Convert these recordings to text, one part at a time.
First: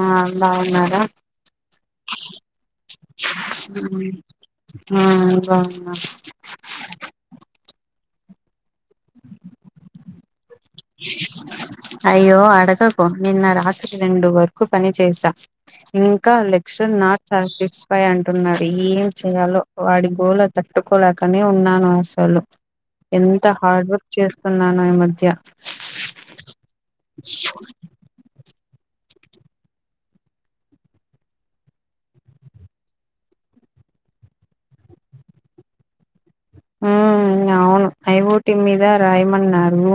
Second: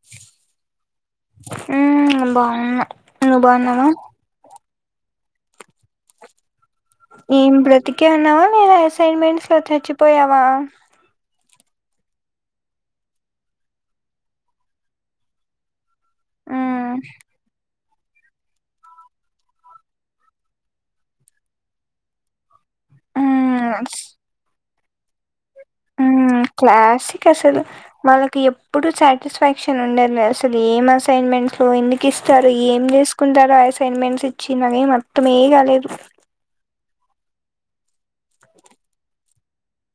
ఆ బాగున్నారా. ఉమ్ బాగున్నా నువ్వు బాగున్నావా ఆ బాగున్నా ఏం బ్రతికే ఉన్నావా. అసైన్మెంట్స్. పోయావ అయ్యో అడగకు నిన్న రాత్రి రెండు వరకు పని చేసా. ఇంకా లెక్చర్ ఉమ్ నాట్ అబ్బాయి అంటున్నాడు. ఏం చేయాలో వాడి గోల తట్టుకోలేకనే ఉన్నాను అసలు. ఎంత ఉమ్ హార్డ్ వర్క్ చేస్తున్నాను. మన మధ్య క్లాసిక్ అసలు వాళ్లకి. ఇప్పుడు సాటిస్ఫాక్షన్ ఉండదు. అసలు ఏం అసైన్మెంట్స్లో ఎందుకు ఇస్తారు. ఏం చేసుకుంటారో అసైన్మెంట్స్ ఇచ్చి నాకైతే అర్థమే కాలేదు. ఉమ్ అవును ఐఓటి మీద రాయమన్నారు.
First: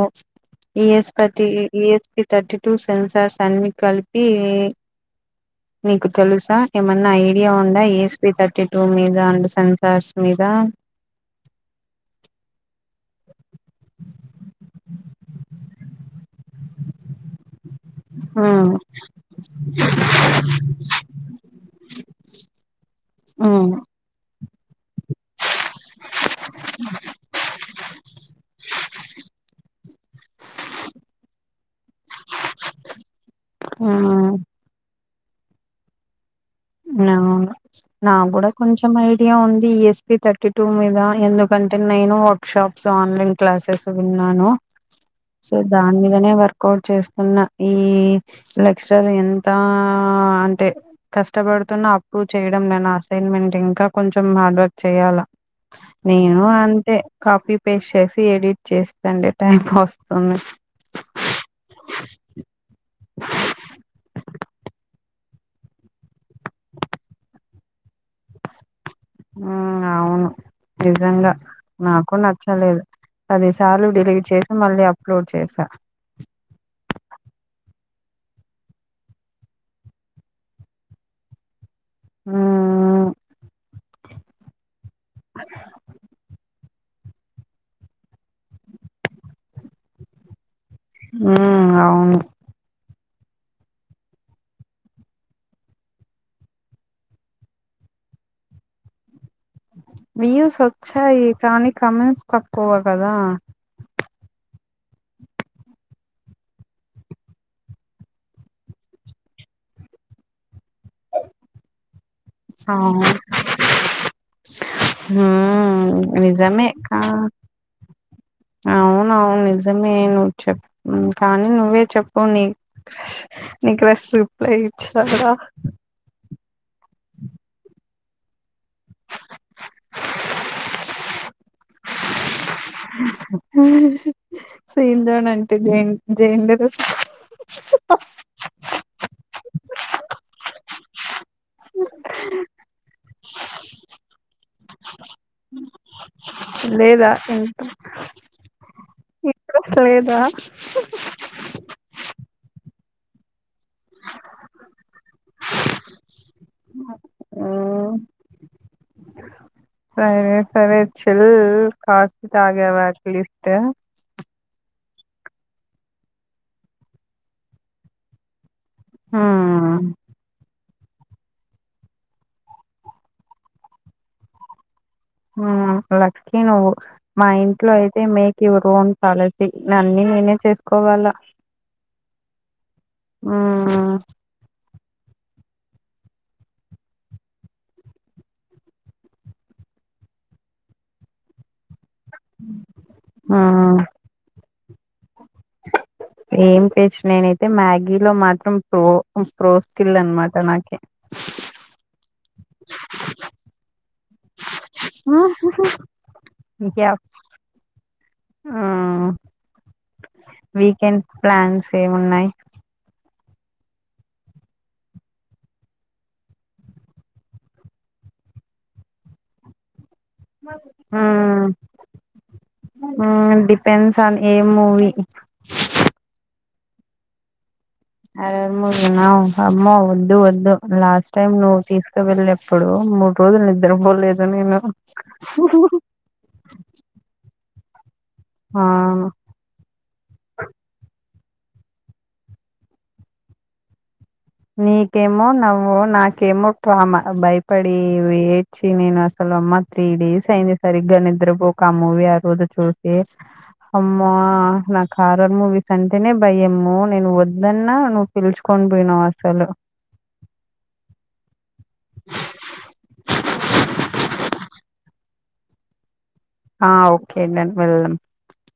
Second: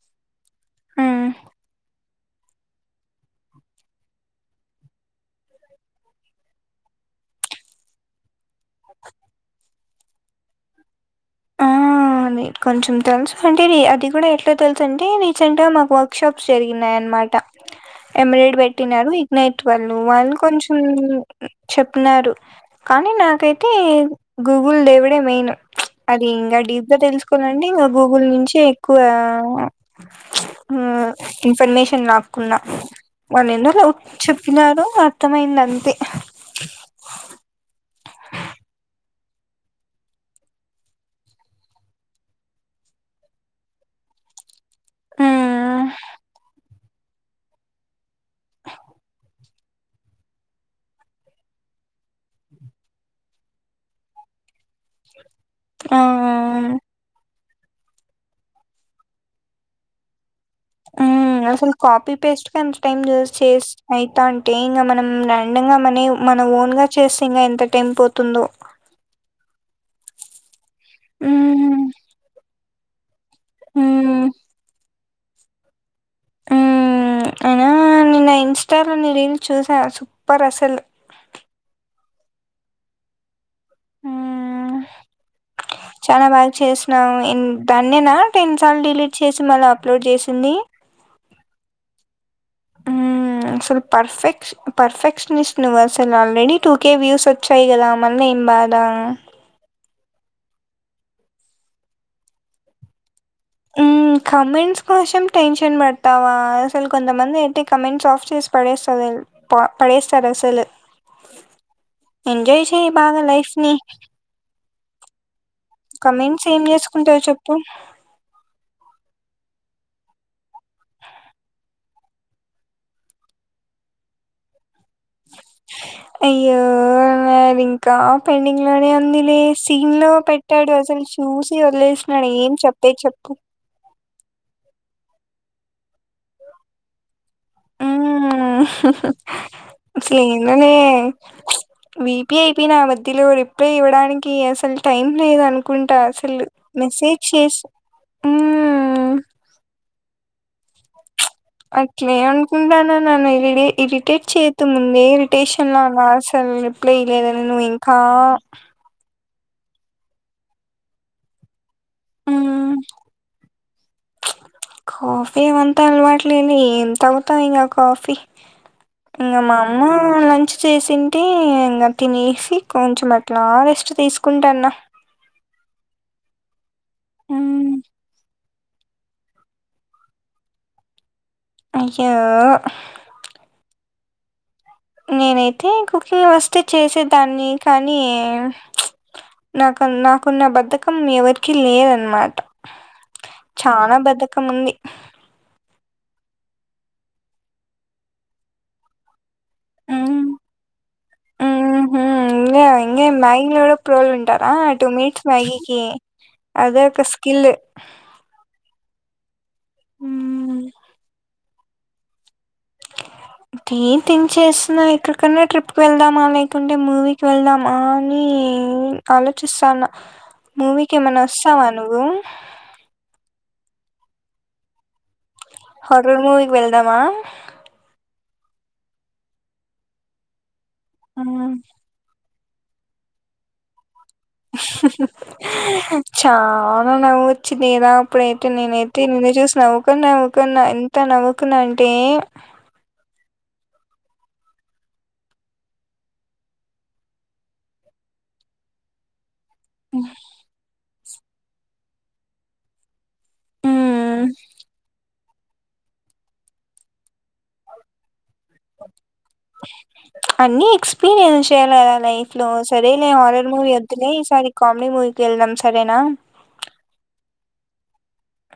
ఈఎస్ ఉమ్ పటి ఈఎస్. థర్టీ టూ సెన్సార్స్ అన్ని కలిపి నీకు తెలుసా ఏమన్నా ఐడియా ఉందా ఏస్పీ టూ మీదా స చస్మిత ఆ కొంచెం తెలుసు. అంటే అది కూడా ఎట్లా తెలుసు అంటే రీసెంట్ గా మాకు వర్క్ షాప్స్ జరిగినాయన్నమాట. ఎమ్మెలేడ్ మ్మ్ పెట్టినారు ఇగ్ఞత్ వాళ్ళు వాళ్ళు కొంచెం చెప్పినారు కానీ నాకైతే. హ్మ్. గూగుల్ దేవుడే మెయిన్. అది ఇంకా డీప్గా తెలుసుకోవాలంటే ఇంకా గూగుల్ నుంచి ఎక్కువ ఇన్ఫర్మేషన్ లాకున్నా వాళ్ళు ఎందులో హ్మ్. చెప్పినారో. ఉత్తమైది అంతే. ఆ నా కూడా కొంచెం ఇగా ఉంది ఈఎస్పి థర్టీ టూ మీద ఎందుకంటే నేను వర్క్ షాప్స్ ఆన్లైన్ క్లాసెస్ విన్నాను. సో దాని మీదనే డి కోడ్ చేస్తున్న ఈ లెక్చర్ ఎంత అంటే ఇష్టపడుతున్నా అప్రూవ్ చేయడం నేను అసైన్మెంట్ ఇంకా కొంచెం హార్డ్ వర్క్. చెయాలా ఆ నేను అంటే కాఫ పేస్ చేసి ఎడిట్ చేస్తండి టైప్ వస్తుంది. ఉమ్మ్ అసలు కాపీ పేస్ట్ కని అవుతా అంటే ఇంకా మనం. ఉండంగా మనీ మనం ఓన్ గా చేస్తే ఇంగా ఎంత టైం పోతుందో. ఆ అవును. నిజంగా ఉమ్ నాకు నచ్చలేదు. పది సార్లు ఉమ్ డెలిట్ చేసి మళ్ళీ అప్ అప్లోడ్ చేసా. హ్ అయినా నిన్న ఇన్స్టాలో ని రీల్స్ చూసా సూపర్ అసలు. ఆ హ్ చానా బాగా చేస్ వు దాన్నేనా టెన్ సార్లు డిలీట్ చేసి మళ్ళా అప్లోడ్ చేసింది. ఉ అవును. హ్ అసలు పర్ఫెక్ష్ పర్ఫెక్షనిస్ట్ నువ్వు అసలు ఆల్రెడి టూ కేె వ్యూస్ వచ్చాయి కదా మళ్ళీ ఏం బాధ. వ్యూస్ వచ్చాయి కానీ కమెంట్స్ తక్కువగదా. హ్ కమెంట్స్ కోసం టెన్షన్ పడతావా, అసలు కొంతమంది అయితే కమెంట్స్ ఆఫ్ చేసి పడేస్తారు తేల్ ప పడేస్తారు అసలు. ఎంజాయ్ చేయి బాగా లైఫ్ని. హ కమెంట్స్ ఏం చేసుకుంటారు చెప్పు. అవును నిజమే నువ్వు చెప్ కానీ నువ్వే చెప్పు నీ క్రష్ నీ క్రష్ రిప్లై ఇచ్చాడా. అయ్యో ఇవ్వలేదు ఇంకా ఇంకా పెండింగ్ లోనే ఉందిలే, సీన్ లో పెట్టాడు అసలు చూసి వదిలేసినాడు ఏం చెప్పేది చెప్పు. ఫింద్రాన్ అంట ఇది దేన్ దేన్ మీద హు అసలు ఏందోనే విపి అయిపోయినా. మధ్యలో రిప్లై ఇవ్వడానికి అసలు టైం లేదు అనుకుంటా అస అసలు లేదా మెసేజ్ చేసి హ్మ్ లేదా అట్లే అంనుకుంటానా నన్ను ఇరీడి ఇరిటేట్ చేయదు. ముందే ఇరిటేషన్ లో ఉన్నా అసలు రిప్లే ఇయలేదని నువ్వు మ్మ్ ఇంకా సరే సరే చిల్ కాఫీ హ్మ్. తాగావా అట్లీస్ట్ కాఫీ ఏమంతా అలవాటులేదు ఎం తాగుతావ్ ఇంగా కాఫీ. ఇంగా మా హ్మ్. అమ్మ లంచ్ చేసింటే ఇంగా తినేసి కొంచెం అట్లా రెస్ట్ తీసుకుంటాన్నా. హ్మ్ లక్కీ నువ్వు మా హ్మ్ ఇంట్లో అయితే మే చివరికి వంటా అనేసి అన్ని నేనే చేసుకోవాలా. అయ్యో మ్మ్ నేనైతే కుకింగ్ వస్తే చేసేదాన్ని కానీ నాకు నాకున్న బద్ధకం ఎవరి ఎవరికీ లేదు అనమాట చాల బద్ధకం ఉంది ఎం టేస్ట్ నేనైతే మ్యాగీలో మాత్రం ప్రో హ్మ్ ప్రోస్కిల్నమాటనాకి ఊహూ ప్రోల్ ఉంటారా ఆ టూ మినిట్స్ మ్యాగీకి అదే ఒక స్కిల్ ఊహ్మ్ వీకెండ్ ప్లాన్స్ ఎం ఉన్నాయి దే థింక్ చేస్తన్నా ఎక్కడికన్నా ట్రిప్ వెళ్దామా లేకుంటే మూవీకి వెళ్దామా అని ఆలోచిస్తాన ఉహు అంటే [unintelligible] ఏ మూవీ హారర్ మూవీకి వెళ్దామా హారర్ మూవీ నా అమ్మ వద్దు వద్దు లాస్ట్ టైమ్ మ్మ్. నువ్వు తీసుకువెళ్లే ఇప్పుడు మూడు రోజులు నిద్ద్ర పోలేదు చాల న చిన్నద ఇప్పుడైతే ఆ నేనైతే నిన్న చూసినవవుకన్నావవుకన్నా ఎంత నవ్వు నవ్వుకున్న అంటే నీకేమో నవ్వు నాకేమో ట్రమా భయపడి ఏడ్చి నేను అ అమ్మా త్రీ డేస్ అయింది సార్ ఇగా నిద్రపోక ఆ మూవీ ఆ రోజు చూసి అమ్మ మ్మ్, నాా హారర్ మూవీస్ అంటేనే భయమ్ము నేను వద్దన్నా పిలుచుకొని పోయినావా అన్ని ఎక్స్పీరియన్స్ ఉండాలా లైఫ్ లో సరే నే హార్ర్ మూీ వద్దులే ఈసారి కామెడీ మూవీ క వెళ్దాం సరేనా ఆ ఓకే డన్ వెళ్దాం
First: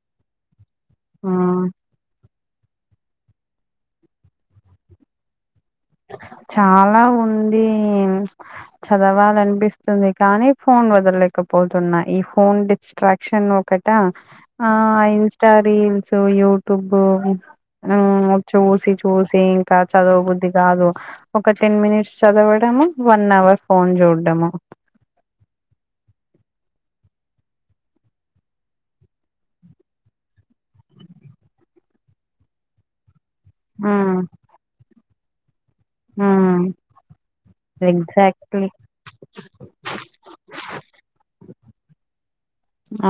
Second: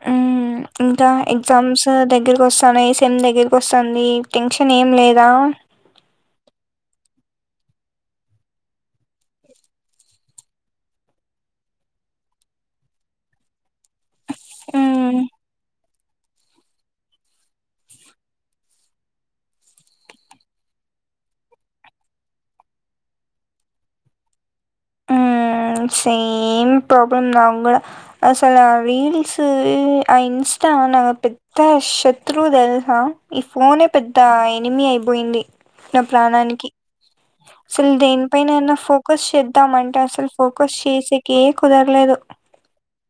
హ్మ్మ్ ఇంకా ఆ ఎగ్జామ్స్ దగ్గర వస్తానయి సెమ్ దగ్గరకి వస్తుంది టెన్షన్ ఏం లేదా చాలా ఉంది చదవాలనిపిస్తుంది కానీ ఫోన్ వదలేకపోతున్నా ఈ ఫోన్ డిస్ట్రాక్షన్ ఒక్కటా ఆ మ్మ్. ఇన్స్టా రీల్ సో యూట్యూబ్ చూసి చూసి ఇంకా చదువ బుద్ధి రాదు ఒక టెన్ మినిట్స్ చదవడము వన్ అవర్ ఫోన్ చూడడము సేమ్ ప్రాబ్లం నా కూడా అసలు రీల్స్ ఆ ఇన్స్టా నా పెద్ద శత్రువు తెలుస ఈ ఫోనే పెద్ద మ్ ఎనిమి అయి పోయింది నా మ్ ప్రాణానికి అసలు ఎగ్జాక్ట్లీ దేనిపైననా ఫోకస్ చే పంటే అసలు ఫోకస్ చేసేకె కుదరలేదు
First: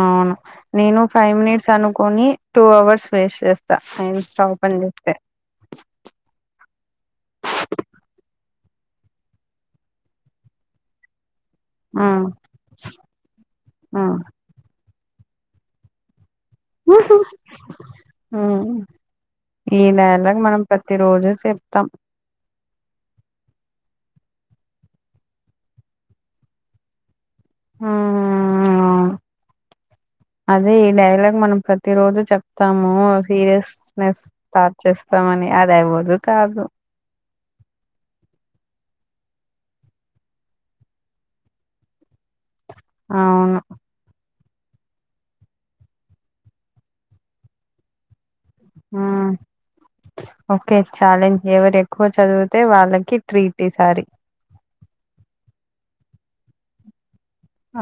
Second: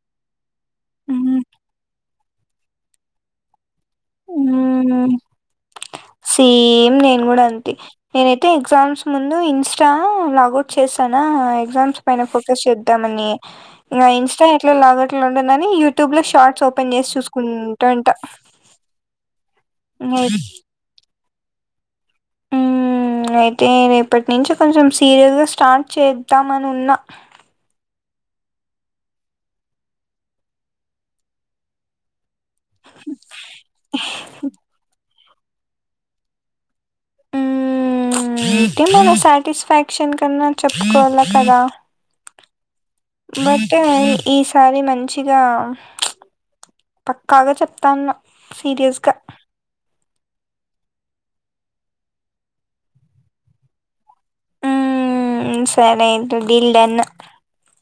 అవును నేను ఫైవ్ మ్మ్. మినిట్స్ అను కొని టూ అవర్స్ వేస్ట్ చేస్తా నే ఇన్ స్టా ఓపెన్ మ్మ్. చేస్తే సేమ్ నేను కూడా అంతే నేనయితే ఎగ్జామ్స్ ముందు ఇన్స్టా లాగౌట్ చేసాన ఎగ్జామ్స్ అపైన మ్ ఫోకస్ చేద్దామని ఇంకా మ్ ఇన్స్టా ఎట్లా లాగౌట్ ఉుందని యూట్యూ లో షార్ట్ ఓపెన్ చేసి చూసుకుంటాంట మ్మ్ ఇన్నేళ్లకు మనం ప్రతిరోజు రోజే చెప్తాం అయితే రేపటి నుంచి కొంచెం సీరియస్ గా ఇస్టార్ట్ చేద్దామని ఉన్నా ఆ అదే ఈ డైలాగ్ మనం ప్రతి రోజు చెప్ తాము సీరియస్నెస్ స్టార్ట్ చేస్త మని అది అవ్వదు కాదు ఉ అతే మన సాటిస్ఫాక్షన్ కన్నా చెప్పుకోవాలి కదా అవును బట్టు అయి ఈసారి మంచిగా పక్కాగా చెప్తాను సీరియస్గా మ్మ్ ఓకే ఛాలెంజ్ ఎవరు ఎక్కువ చదివితే వాళ్ళకి ట్రీ ఇసారి ఉ సరే అయితే డీల్ డన్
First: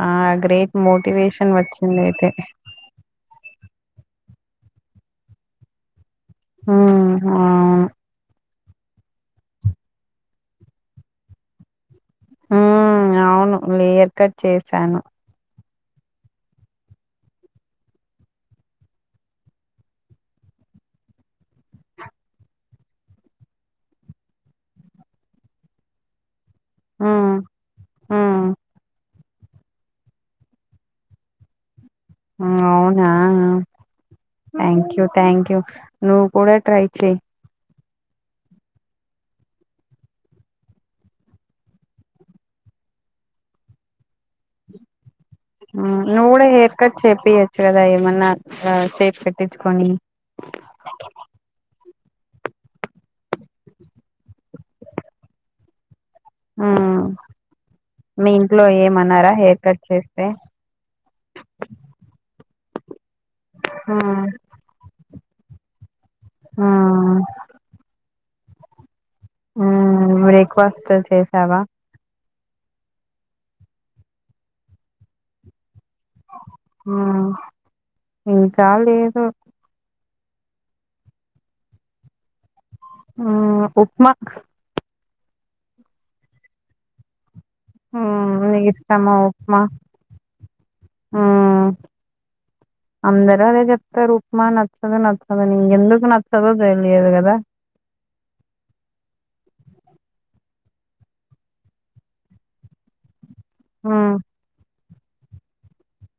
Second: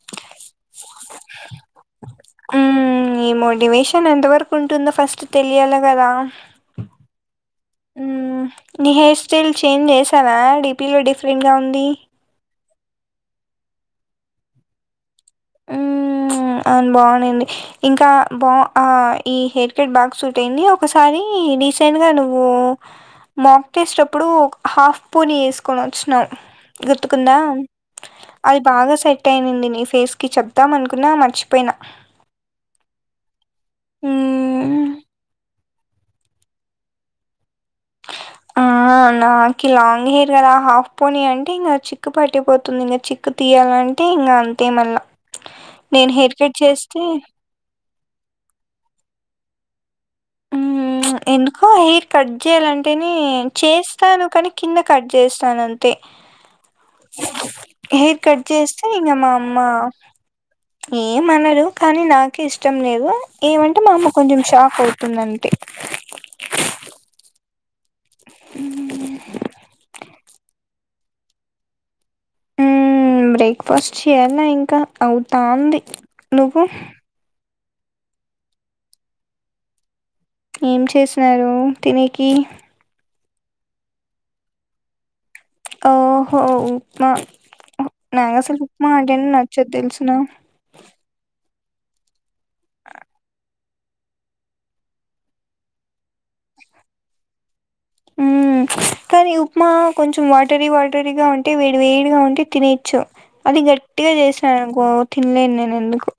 ఆ గ్రేట్ మోటివేషన్ వచ్చింది అయితే హ్మ్. ఈ మోటివేషన్ ఎంతవరకు ఉంటుందో ఫస్ట్ తెలియాలె కదా మ్మ్ అవును నీ హెయిర్ స్టైల్ చేంజ్ చేసావా డిపీలో డిఫరెంట్గా ఉంది ఉ అవున లేయర్ కట్ చేసాను ఉమ్. అ బాగున్నాడి ఇంకా బా ఈ హెయిర్ కట్ బాగ్ సూట్ అయింది ఒకసారి రీసెంట్గా నువ్వు మాక్ చేేసేటప్పుడు హాఫ్ పూనీ వేసుకొని వచ్చినావు గుర్తుకుందా మ్మ్ మ్మ్ అది బాగా సైట్ అయింది నీ ఫేస్ కి చెప్దాం అనుకున్నా మ చిపోయినా అవునా హ్మ్. థ్యాంక్ యూ థ్యాంక్ యూ నువ్ కూడ ట్రై చెయ్ ఆ నాకి లాంగ్ హెయిర్ కదా హాఫ్ పోని అంటే ఇంకా చిక్కు పట్టిపోతుంది ఇంకా చిక్కు తీయాలంటే ఇంకా అంతే మళ్ళ నువ్ కూడ హేర్ కట్ చేేపియచ్చు కదా ఏమన్నా [inaudible] తెచ్చుకొని ఎందుకో హెయిర్ కట్ చేయాలంటేనే చేస్తాను కానీ కింద కట్ చేస్తాను అంతే హెయిర్ మీ కట్ ఇంట్లో చేస్తే ఇంక మా ఏమన్నారా అమ్మ హెయిర్ కట్ చేస్తే ఏమనదు కానీ నాక్ ఇష్టం లేవు ఏమంటే మా అమ్మ కొంచెం షాక్ అవు తుందంతే మ్మ్ మ్మ్ బ్రేక్ఫాస్ట్ చేసావా మ్మ్ బ్రేక్ఫాస్ట్ చేయాలా ఇంక అవుతాంది నువ్వు మ్మ్ ఇంకా లేదు ఏం చేసినారు తినేకి మ్మ్ ఉప్మా ఓహో ఉప్మా నాకసలు నీకు ఉప్మా అంటెనే నచ్చదు తెలుసున ఆ అందరూ అదే చెప్తారు ఉప్మా నచ్చదు నచ్చదు ఇంకెందుకు నచ్చదో తెలియదు కదా మ్మ్ కానీ ఉప్మా కొంచెం వాటరీ వాటరీగా ఉంటే వేడి వేడిగా ఉంటే తినేయచ్చు అది గట్టిగా చేసాననుకో తినలేను నేను ఎందుకు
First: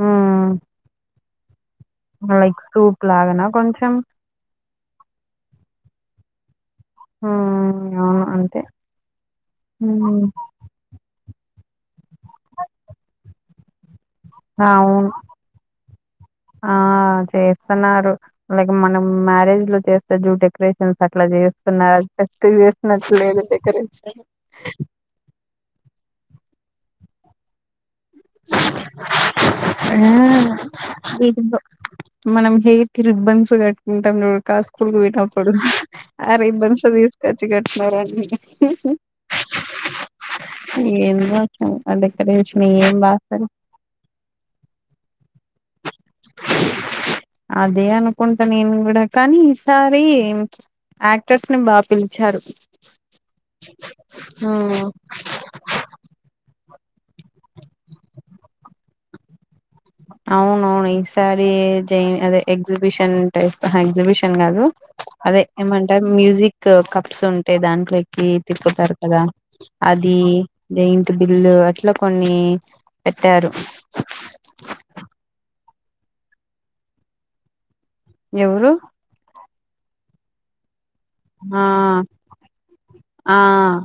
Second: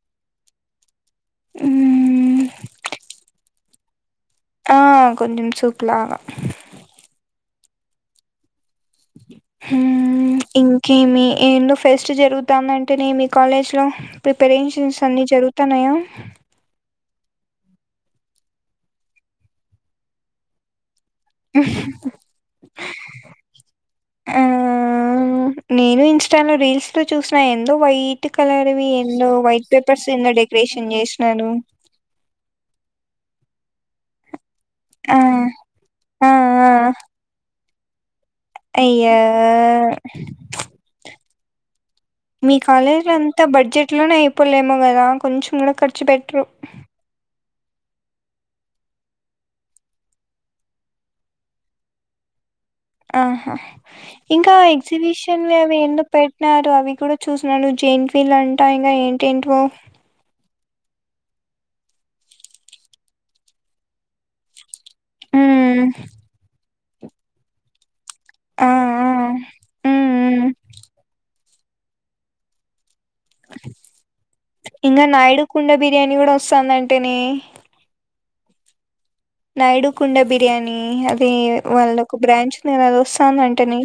మ్మ్ మ్మ్ లైక్ సూప్ లాగానా కొంచెం ఆ కొంచం సూపులాగా మ్మ్ అవును అంతే హ్మ్మ్ ఇంకేమి ఏనో ఫెస్ట్ జరుగుతాందంటనే మీ కాలేజ్ లో ప్రిపరేషన్స్ అవును అన్నీ జరుగుతాన్నాయ ఆ చేస్తున్నారు లైక్ మనం మ్యారేజ్ లో చేస్తే జు డెకరేషన్ అట్లా చేస్తున్నారు [unintelligible] డెకరేషన్ ఆ నేను ఇన్స్టాలో రీల్స్ చూసిన ఎం వైట్ కలర్వి ఎందో వైట్ పేపర్స్ ఎందో డెకరేషన్ చేసినను ఏందో మనం హెయిర్ రిబ్బన్స్ కట్టుంటాం [unintelligible] [unintelligible] ఆ కప్పుడు ఆ రిబ్బన్స్ తీసుకొచ్చి కట్ సరే అయ్యా [inaudible] ఏందో [unintelligible] ఆ డెకరేషన్ ఏం కాలేజీల అంతా రాస్తారు. బడ్జెట్ లోనే అయిపోలేమో కదా కొంచెం కూడా ఖర్చు పెట్టరు అదే అనుకుంటా నేను కూడా కానీ ఈసారి యాక్టర్స్ ని బాగా పిలిచారు ఆహా ఆ ఇంకా ఎగ్జిబిషన్ అవి ఎన్నో పెట్టిన ంటో అవి కూడా చూసినడు జెంట్ వీలు అంటా ఇంకా ఏంటేంటో సారిీ జైన్ అదే ఎగ్జిబిషన్ టై ఎగ్జిబిషన్ కాదు అదే ఉమ్, ఏమంటారు మ్యూజిక్ కప్స్ ఉంటేయి దాంట్లో ఆ తిప్పుతారు ఆ, కదా ఉమ్, అది ఉమ్. ఇంటిి ఇలు అట్లా కొన్ని పెట్టారు ఇకా నాయడు కుండ బిర్యానీ కూడా వస్తుందింటేనే ఎవరు నయుడు కుండ బిర్యానీ అది ఆ వాళ్ళ ఒక బ్రాంచ్ నేను అది ఆ వస్తానుంటే ను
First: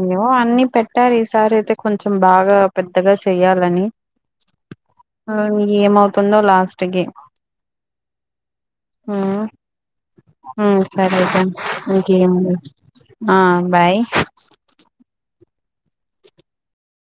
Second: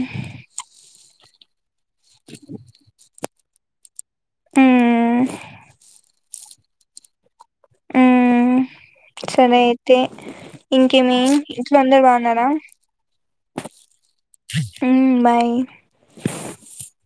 ఏయ్యో అన్ని పెట్టారు సరే కొంచెం బాగా పెద్దగా చెయ్యాలని ఉమ్, ఏమవు తందో లాస్ట్ ఉమ్. సరే అయితే ఇంకేమి సరే ఇంట్లో అందరు బాగున్నారా బాయ్ ఆవు మై